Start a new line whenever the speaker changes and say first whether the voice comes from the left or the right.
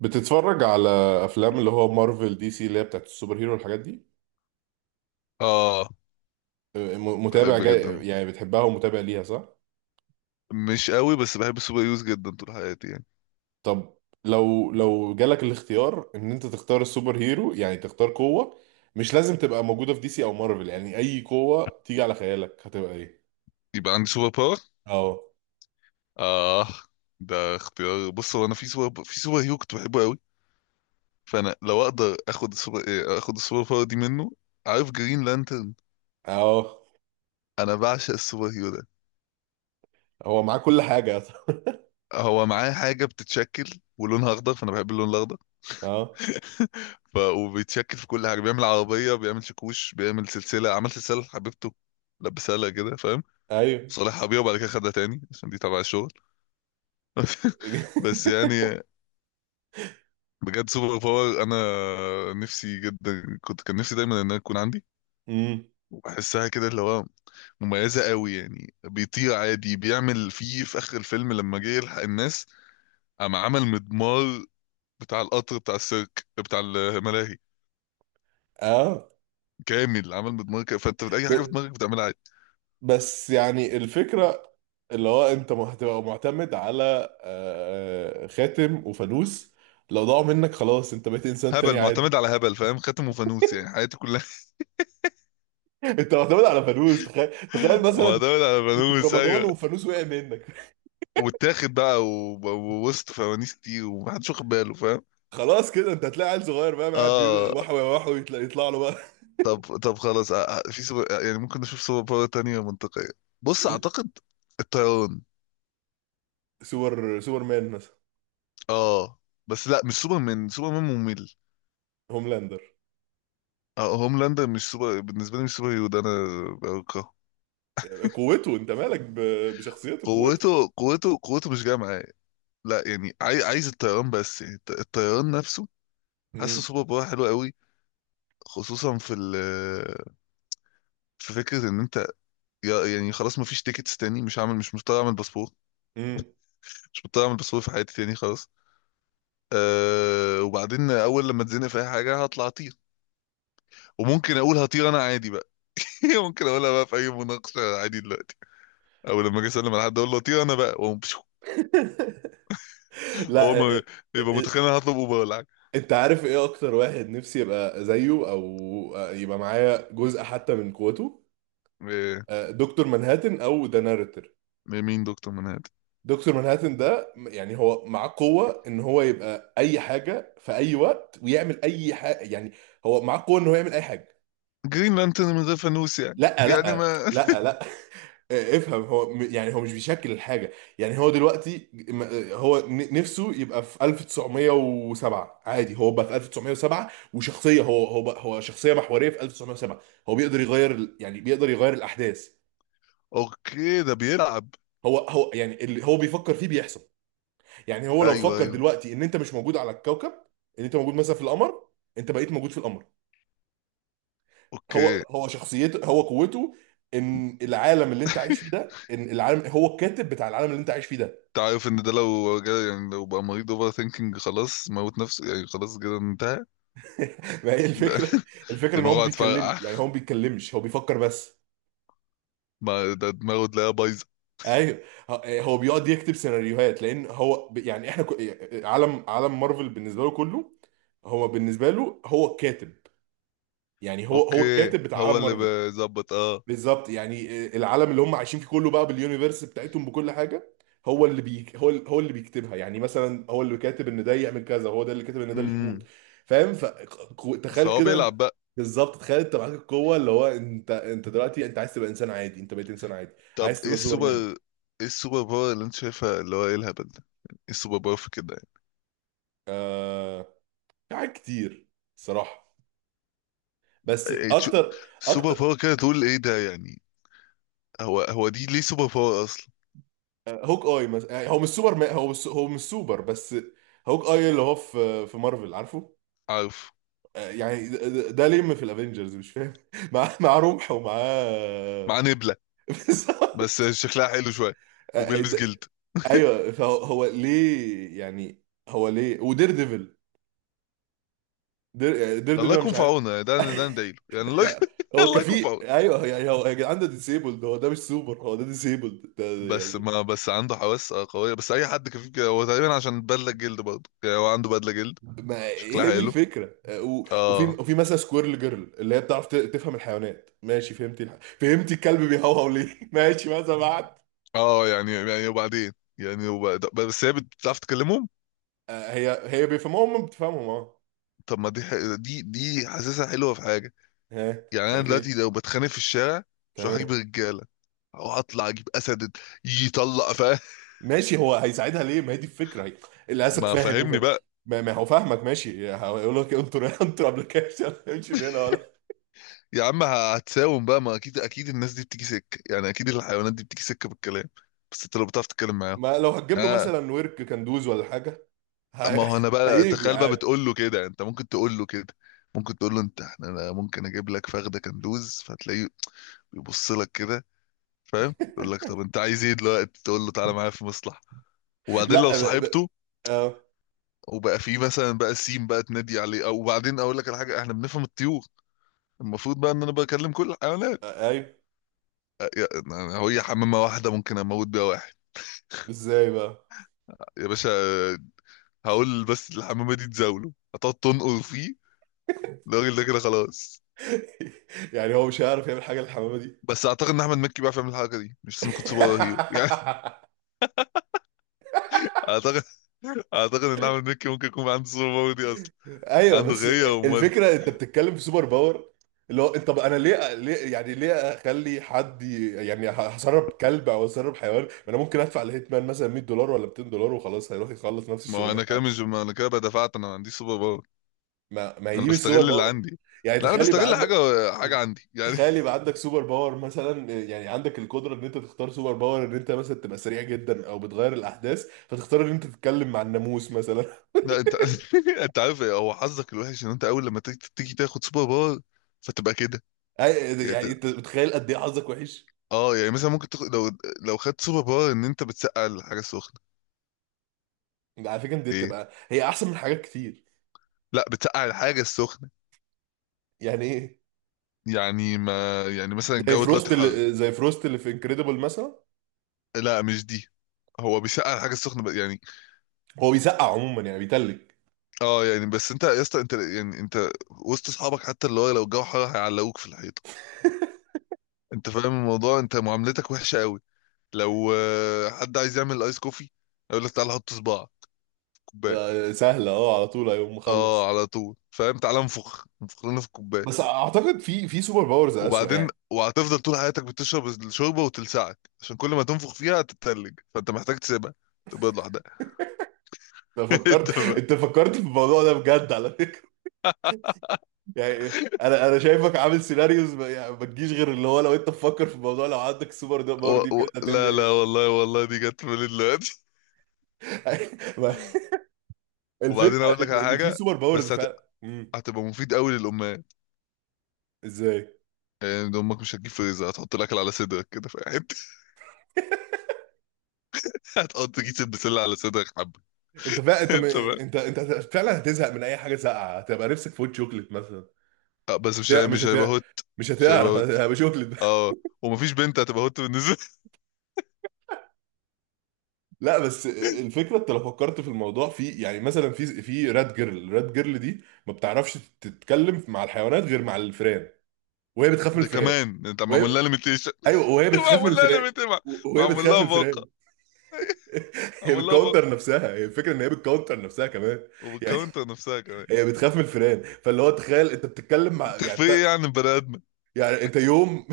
right: بتتفرج على افلام اللي هو مارفل دي سي اللي هي بتاعت السوبر هيرو والحاجات دي.
left: اه،
right: متابع
left: بحب جدا.
right: جاي، يعني بتحبها ومتابع ليها، صح؟
left: مش قوي بس بحب السوبر هيروز جدا طول حياتي يعني.
right: طب لو جالك الاختيار ان انت تختار السوبر هيرو، يعني تختار قوة. مش لازم تبقى موجودة في دي سي او مارفل، يعني اي قوة تيجي على خيالك هتبقى ايه؟
left: يبقى عندي سوبر باور.
right: اه.
left: اه، ده اختيار. بص، هو انا في سوبر هيرو كنت بحبه قوي، فانا لو اقدر اخد السوبر إيه، اخد السوبر باور دي منه. عارف جرين لانترن؟
right: اه.
left: انا بعشق السوبر هيرو ده.
right: هو معاه كل حاجة.
left: هو معاه حاجه بتتشكل ولونها اخضر، فانا بحب اللون الاخضر.
right: اه.
left: وبيتشكل في كل حاجه، بيعمل عربيه، بيعمل شاكوش، بيعمل سلسله، عمل سلسله لحبيبته، لبسها لها كده فاهم؟
right: ايوه.
left: صالحها بيها وبعد كده خدها تاني عشان دي تبع الشغل. بس يعني بجد سوبر باور انا نفسي جدا، كان نفسي دايما انها تكون عندي.
right: امم.
left: وبحسها كده اللي هو مميزه قوي يعني. بيطير عادي، بيعمل فيه في اخر الفيلم لما جه يلحق الناس، قام عمل مدمار بتاع القطر، بتاع السيرك، بتاع الملاهي،
right: اه.
left: كامل عمل مدمار كده. فانت اي حاجه في
right: ب-
left: دماغك بتعملها عادي.
right: بس يعني الفكرة اللي هو انت هتبقى معتمد على خاتم وفانوس. لو ضاعوا منك، خلاص انت بقيت انسان
left: هبل،
right: تاني عادي.
left: معتمد على هبل فاهم، خاتم وفانوس يعني حياتي كلها.
right: انت معتمد على فانوس، تخيل مثلا
left: معتمد على
right: كنت في
left: فانوس،
right: رمضان
left: ايوه.
right: وفانوس وقع منك.
left: واتاخد بقى ووسط فوانيس كتير ومحدش واخد باله فاهم؟
right: خلاص كده انت هتلاقي عيل صغير بقى قاعد بيقول
left: اه.
right: وحو يا وحو، يطلع له بقى.
left: طب طب خلاص. آه، آه، في سوبر آه، يعني ممكن نشوف سوبر باور تانية منطقية. بص، أعتقد الطيران.
right: سوبر مان مثلا؟
left: اه. بس لا، مش سوبرمان، سوبرمان ممل.
right: هوملاندر؟
left: اه هوملاندر مش سوبر بالنسبة لي، مش سوبر هيرو ده، أنا بكرهه.
right: قوته انت مالك بشخصيته، قوته.
left: قوته قوته قوته مش جاية معايا. لا يعني عايز الطيران، بس يعني الطيران نفسه. حاسه
right: مم.
left: سوبر باور حلو قوي، خصوصا في فكرة إن أنت يعني خلاص مفيش تيكتس تاني، مش مضطر أعمل باسبور.
right: مم.
left: مش مضطر أعمل باسبور في حياتي تاني خلاص. وبعدين اول لما اتزنق في اي حاجه هطلع اطير، وممكن اقول هطير انا عادي بقى. ممكن اقولها بقى في اي مناقشه عادي دلوقتي، او لما اجي اسلم على حد اقول له هطير انا بقى وأقوم بشو. هو
right: لا.
left: ما،
right: آه،
left: يبقى
right: آه،
left: متخيل انا هطلب اوبر ولا حاجه.
right: انت عارف ايه اكتر واحد نفسي يبقى زيه، او يبقى معايا جزء حتى من قوته؟
left: إيه،
right: دكتور منهاتن او ذا ناريتور.
left: مين دكتور منهد؟
right: دكتور منهاتن ده يعني هو معاه قوة ان هو يبقى اي حاجة في اي وقت ويعمل اي حاجة، يعني هو معاه قوة ان هو يعمل اي حاجة.
left: جرين لانترن من غير فانوس يعني
right: لا
left: يعني
right: لا
left: ما.
right: لا لا افهم. هو يعني هو مش بيشكل الحاجة. يعني هو دلوقتي هو نفسه يبقى في 1907 عادي. هو بقى في 1907، وشخصية، هو بقى هو شخصية محورية في 1907. هو بيقدر يغير يعني بيقدر يغير الأحداث.
left: اوكي، ده بيلعب.
right: هو يعني اللي هو بيفكر فيه بيحصل. يعني هو لو
left: ايوه،
right: فكر
left: ايوه.
right: دلوقتي ان انت مش موجود على الكوكب، ان انت موجود مثلا في القمر، انت بقيت موجود في القمر. هو
left: اوكي.
right: هو شخصيته، هو قوته ان العالم اللي انت عايش فيه ده، ان العالم هو الكاتب بتاع العالم اللي انت عايش فيه ده.
left: انت عارف ان ده يعني لو بقى مريض اوفر ثينكينج خلاص، موت نفسه يعني خلاص كده انتهى.
right: ما هي
left: ده
right: الفكره. الفكره ان هو ما
left: دماغه
right: بيتكلم،
left: هتفرقع.
right: يعني هو ما بيتكلمش، هو بيفكر بس.
left: ما ده دماغه تلاقيها بايظه.
right: ايوه. هو بيقعد يكتب سيناريوهات، لان هو يعني احنا عالم مارفل بالنسبه له كله. هو بالنسبه له هو الكاتب. يعني هو
left: اوكي،
right: الكاتب بتاع
left: هو
right: عالم
left: اللي
right: مارفل.
left: بيظبط. اه.
right: بالظبط، يعني العالم اللي هم عايشين فيه كله بقى، باليونيفرس بتاعتهم بكل حاجه، هو اللي بيك هو هو اللي بيكتبها. يعني مثلا هو اللي كاتب ان ده يعمل كذا، هو ده اللي كاتب ان ده اللي يموت.
left: امم
right: فاهم؟ فتخيل
left: فهو بيلعب
right: كده.
left: بقى.
right: بالظبط، تخيل انت معاك القوه اللي هو انت دلوقتي انت عايز تبقى انسان عادي، انت بقيت انسان عادي.
left: طب
right: عايز
left: ايه
right: تبقى
left: السوبر؟
right: سوبرمان؟
left: ايه السوبر باور اللي انت شايفها اللي هو ايه الهبل ده؟ ايه السوبر باور في كده يعني؟
right: آه، في حاجات كتير صراحه. بس
left: إيه
right: اكتر.
left: سوبر
right: اكتر.
left: باور كده تقول ايه ده يعني؟ هو هو دي ليه سوبر باور اصلا؟
right: هوك اي مثلا، يعني هو مش سوبر مان، هو مش، هو مش سوبر بس. هوك اي اللي هو في مارفل، عارفه؟
left: عارف.
right: يعني ده لم في الافنجرز، مش فاهم. مع رمح ومعاه.
left: مع نبلة، بس
right: بالظبط.
left: شكلها حلو شوية،
right: آه،
left: وبيلبس
right: ده-
left: جلد.
right: ايوه، فهو هو ليه، يعني هو ليه ودير ديفل؟ دير, دير ديفل
left: الله
right: انا
left: يكون
right: مش
left: في
right: عارف.
left: عونه يعني، ده ندعيله يعني، الله
right: يعني
left: يكون
right: هو
left: الله يكون في
right: كفي،
left: عونه.
right: ايوه. يعني هو يا جدعان ده ديسيبلد، هو ده مش سوبر، هو ده ديسيبلد ده.
left: بس
right: يعني
left: ما، بس عنده حواس قوية، بس أي حد كفيف كده هو تقريبا، عشان بدلة جلد برضه يعني، هو عنده بدلة جلد.
right: ما
left: شكلها
right: هي دي
left: حلو.
right: الفكره. وفي
left: اه.
right: مثلا سكويرل جيرل اللي هي بتعرف تفهم الحيوانات. ماشي، فهمتي فهمتي الكلب بيهوهو ليه؟ ماشي، ماذا بعد؟
left: اه يعني وبعدين، يعني بس هي بتعرف تكلمهم.
right: هي بيفهموها، هم بتفهمهم، اه.
left: طب، ما دي ح... دي دي حاسسها حلوه في حاجه.
right: ها،
left: يعني
right: مش
left: انا
right: عارف ايه.
left: دلوقتي لو بتخانق في الشارع، مش هروح
right: تمام.
left: اجيب رجاله، او اطلع اجيب اسد يطلق فاهم؟
right: ماشي، هو هيساعدها ليه؟ ما هي دي الفكره. هي الاسد
left: ما
right: فاهم،
left: فاهمني
right: وفاهم.
left: بقى.
right: ما هو فاهمك. ماشي هيقول لك انطر انطر ابلكيشن، امشي من هنا ولا.
left: يا عم هتساوم بقى، ما اكيد، اكيد الناس دي بتيجي سكه يعني، اكيد الحيوانات دي بتيجي سكه بالكلام. بس انت لو بتعرف تتكلم معاهم.
right: ما لو هتجيب له
left: اه.
right: مثلا ورك كندوز ولا حاجه.
left: ما
right: هي...
left: هو انا بقى،
right: هيجي
left: تخيل بقى
right: عادي.
left: بتقول له كده، انت ممكن تقول له كده، ممكن تقول له انت احنا انا ممكن اجيب لك فخده كندوز، فتلاقيه يبص لك كده فاهم؟ يقول لك طب انت عايز ايه دلوقتي؟ تقول له تعالى معايا في مصلحه. وبعدين لو
right: لا ب... ب...
left: صاحبته
right: اه.
left: وبقى فيه مثلا بقى سيم بقى تنادي عليه. او وبعدين اقول لك على حاجه، احنا بنفهم الطيور، المفروض بقى ان انا بكلم كل الحيوانات.
right: ايوه.
left: أ- يا- أنا- هو هي حمامه واحده ممكن اموت بيها واحد.
right: ازاي بقى؟
left: يا باشا، هقول بس الحمامه دي تزاوله، هتقعد تنقر فيه، الراجل ده كده خلاص.
right: يعني هو مش هيعرف يعمل حاجه للحمامه دي.
left: بس اعتقد ان احمد مكي بيعرف يعمل الحركه دي، مش لازم يكون سوبر هيرو يعني. اعتقد. اعتقد ان احمد مكي ممكن يكون عنده سوبر باور دي اصلا.
right: ايوه،
left: عنده
right: بس
left: غيره ومودي.
right: الفكره، انت بتتكلم في سوبر باور اللي هو انت، طب انا ليه؟ يعني ليه اخلي حد يعني هسرب كلب او هسرب حيوان، ما انا ممكن ادفع لهيتمان مثلا $100 ولا $200، وخلاص هيروح يخلص نفس
left: ما هو
right: الشغلانه،
left: انا كده
right: على
left: مش،
right: فكرة.
left: ما انا كده بدفعت، انا ما عنديش سوبر باور،
right: ما هي
left: انا
right: دي مش سوبر
left: بستغل اللي
right: باور.
left: عندي.
right: يعني
left: لا، انا
right: تخيل يبقى
left: بستغل حاجه،
right: عندك.
left: حاجه عندي يعني.
right: تخيل يبقى عندك سوبر باور مثلا، يعني عندك القدره ان انت تختار سوبر باور، ان انت مثلا تبقى سريع جدا او بتغير الاحداث، فتختار ان انت تتكلم مع الناموس مثلا؟
left: لا انت. انت عارف إيه؟ هو حظك الوحش ان انت اول لما تيجي، تاخد سوبر باور فتبقى كده.
right: أي-
left: يعني
right: يعني انت متخيل قد ايه حظك وحش؟
left: مثلا ممكن تاخد، لو لو خدت سوبر باور ان انت بتسقع الحاجه السخنه.
right: على فكره دي
left: ايه.
right: بتبقى هي احسن من حاجات كتير.
left: لا، بتسقع الحاجه السخنه.
right: يعني ايه؟
left: يعني ما يعني مثلا
right: زي
left: الجو دلوقتي
right: فروست
left: حر.
right: اللي، زي فروست اللي في انكريدبل مثلا.
left: لا، مش دي، هو بيسقع الحاجه السخنه يعني.
right: هو بيسقع عموما، يعني بيتلج.
left: اه يعني، بس انت يا اسطى، انت يعني، انت وسط اصحابك حتى اللي هو لو الجو حر هيعلقوك في الحيطه. انت فاهم الموضوع، انت معاملتك وحشه قوي. لو حد عايز يعمل ايس كوفي يقول لك تعالى حط صباع كوبايه.
right: سهله، اه، على طول هيقوم مخلص.
left: اه على طول فاهم، تعالى انفخ انفخ لنا في الكوبايه.
right: بس اعتقد في سوبر باورز اسوأ
left: وبعدين
right: يعني.
left: وهتفضل طول حياتك بتشرب الشوربه وتلسعك عشان كل ما تنفخ فيها هتتلج، فانت محتاج تسيبها تبيض لوحدها. انت فاهم.
right: انت فكرت في الموضوع ده بجد، على فكره. يعني إيه؟ انا شايفك عامل سيناريوز. ما يعني ما تجيش غير اللي هو لو انت تفكر في الموضوع، لو عندك السوبر ده
left: و...
right: باور دي بجد،
left: لا
right: هتعمل
left: لا
right: ايه؟
left: والله والله، دي جت في بالي دلوقتي.
right: ما-
left: وبعدين
right: الفكره
left: اقول لك
right: ان،
left: على
right: إن في
left: حاجه،
right: سوبر باورز
left: بس هت...
right: فعلا.
left: هتبقى مفيد قوي للامهات.
right: ازاي؟
left: يعني امك مش هتجيب فريزر، هتحط الاكل على صدرك كده في حته. هتحط كيس البسله على صدرك حبه.
right: انت فا... انت م...
left: انت بقى،
right: انت انت فعلا هتزهق من اي حاجه ساقعه، هتبقى نفسك في وش شوكليت مثلا.
left: بس
right: مش هت... مش
left: مش هيبقى
right: هت...
left: هوت.
right: مش
left: مش هيبقى
right: هتعرف.
left: هوت.
right: هتبقى شوكليت.
left: اه. ومفيش بنت هتبقى هوت بالنسبه.
right: لا، بس الفكره انت لو فكرت في الموضوع، في يعني مثلا في رات جيرل، رات جيرل دي ما بتعرفش تتكلم مع الحيوانات غير مع الفئران. وهي بتخاف من
left: ده
right: الفئران.
left: كمان انت
right: وهي
left: معمول لها ليميتيشن.
right: ايوه وهي بتخاف من
left: معمول لها
right: الفئران.
left: ليميتيشن.
right: وهي
left: معمول
right: بتخاف
left: لها
right: من الفئران.
left: باقه.
right: هي
left: معمول لها باقه
right: بتكونتر نفسها، هي الفكره ان هي بتكونتر نفسها كمان. يعني
left: وبالكاونتر نفسها كمان.
right: هي بتخاف من الفئران. فاللي هو تخيل انت بتتكلم مع
left: انت
right: يعني
left: في ايه يعني بني ادم؟
right: يعني انت يوم.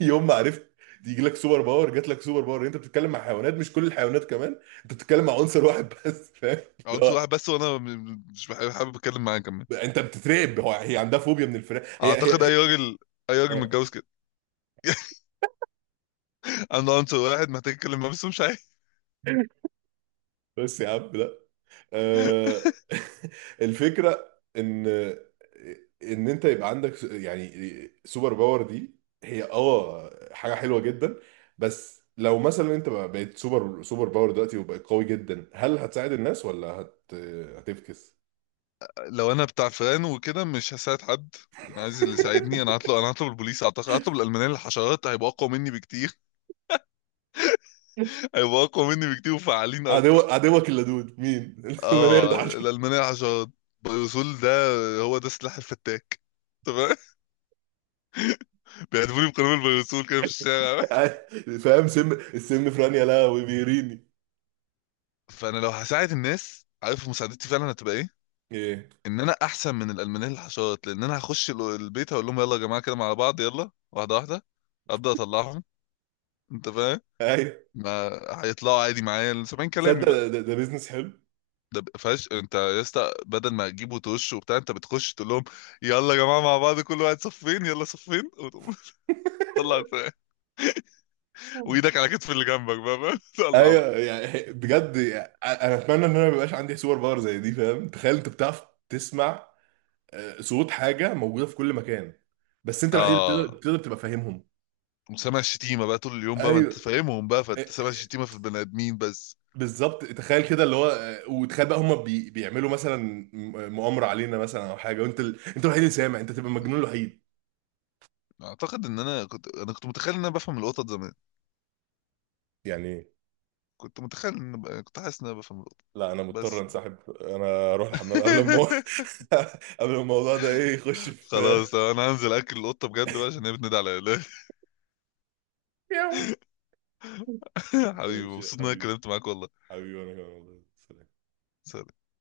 right: يوم ما عرفت يجي لك سوبر باور، جات لك سوبر باور، انت بتتكلم مع حيوانات، مش كل الحيوانات كمان، انت بتتكلم مع عنصر واحد بس، فاهم؟
left: عنصر
right: لا،
left: واحد بس، وانا مش حابب اتكلم معاه كمان.
right: انت بتترعب. هي عندها فوبيا من الفراخ. هي هي,
left: اعتقد
right: هي.
left: اي راجل، اي راجل
right: آه،
left: متجوز كده عنده عنصر واحد محتاج يتكلم معاه بس مش عارف.
right: بس يا عم لا. آه، الفكره ان، ان انت يبقى عندك يعني سوبر باور دي، هي اه حاجه حلوه جدا. بس لو مثلا انت بقيت سوبر، سوبر باور دلوقتي وبقيت قوي جدا، هل هتساعد الناس ولا هتفكس؟
left: لو انا بتاع فران وكده مش هساعد حد. انا عايز اللي يساعدني، انا هطلب، البوليس اعتقد، هطلب الالمانيه للحشرات، هيبقى اقوى مني بكتير، هيبقوا اقوى مني بكتير وفعالين اكتر.
right: عدوك اللدود مين؟ المنيل
left: اه،
right: الحشري.
left: الالمانيه حشرات، بيروسول ده، هو ده سلاح الفتاك. تمام. بيهدفوني بقنابل البيروسول كده في الشارع.
right: فاهم؟ سم السم في رانيا لا وبيريني.
left: فانا لو هساعد الناس، عارف مساعدتي فعلا هتبقى ايه؟
right: ايه.
left: ان انا احسن من الالمانيه للحشرات، لان انا هخش البيت هقول لهم يلا يا جماعه كده مع بعض، يلا واحده واحده ابدا، اطلعهم. انت فاهم.
right: ايوه.
left: ما هيطلعوا عادي معايا سامعين كلامي
right: تصدق
left: بقى.
right: ده بيزنس حلو.
left: ده فاش انت يا اسطى، بدل ما تجيبه وتوش وبتاع، انت بتخش تقول لهم يلا يا جماعه مع بعض، كل واحد صفين، يلا صفين وتقوم. طلع وايدك على كتف اللي جنبك بقى فاهم؟ طلع بقى.
right: ايوه، يعني بجد يعني، انا اتمنى ان انا ما يبقاش عندي سوبر باور زي دي. فاهم، تخيل انت بتعرف تسمع صوت حاجه موجوده في كل مكان، بس انت الوحيد اللي
left: اه.
right: بتقدر تبقى فاهمهم.
left: وسامع الشتيمه بقى طول اليوم بقى، ما
right: ايوه.
left: انت فاهمهم بقى
right: آه،
left: فانت سامع
right: آه،
left: الشتيمه في البني ادمين بس.
right: بالظبط، تخيل كده اللي هو، وتخيل بقى هم بيعملوا مثلا مؤامره علينا مثلا او حاجه، وانت انت الوحيد اللي سامع، انت تبقى المجنون الوحيد.
left: اعتقد ان انا كنت متخيل ان انا بفهم القطط زمان.
right: يعني
left: كنت متخيل كنت حاسس ان انا بفهم القطط،
right: لا، انا مضطر
left: بس.
right: انسحب، انا اروح الحمام قبل ما قبل ما الموضوع ده ايه يخش في.
left: خلاص انا هنزل اكل القطه بجد بقى عشان هي بتنادي عليا. حبيبي،
right: ماشي يا
left: مبسوط ان انا
right: حبيبي.
left: اتكلمت معاك والله.
right: حبيبي، وانا كمان والله. سلام.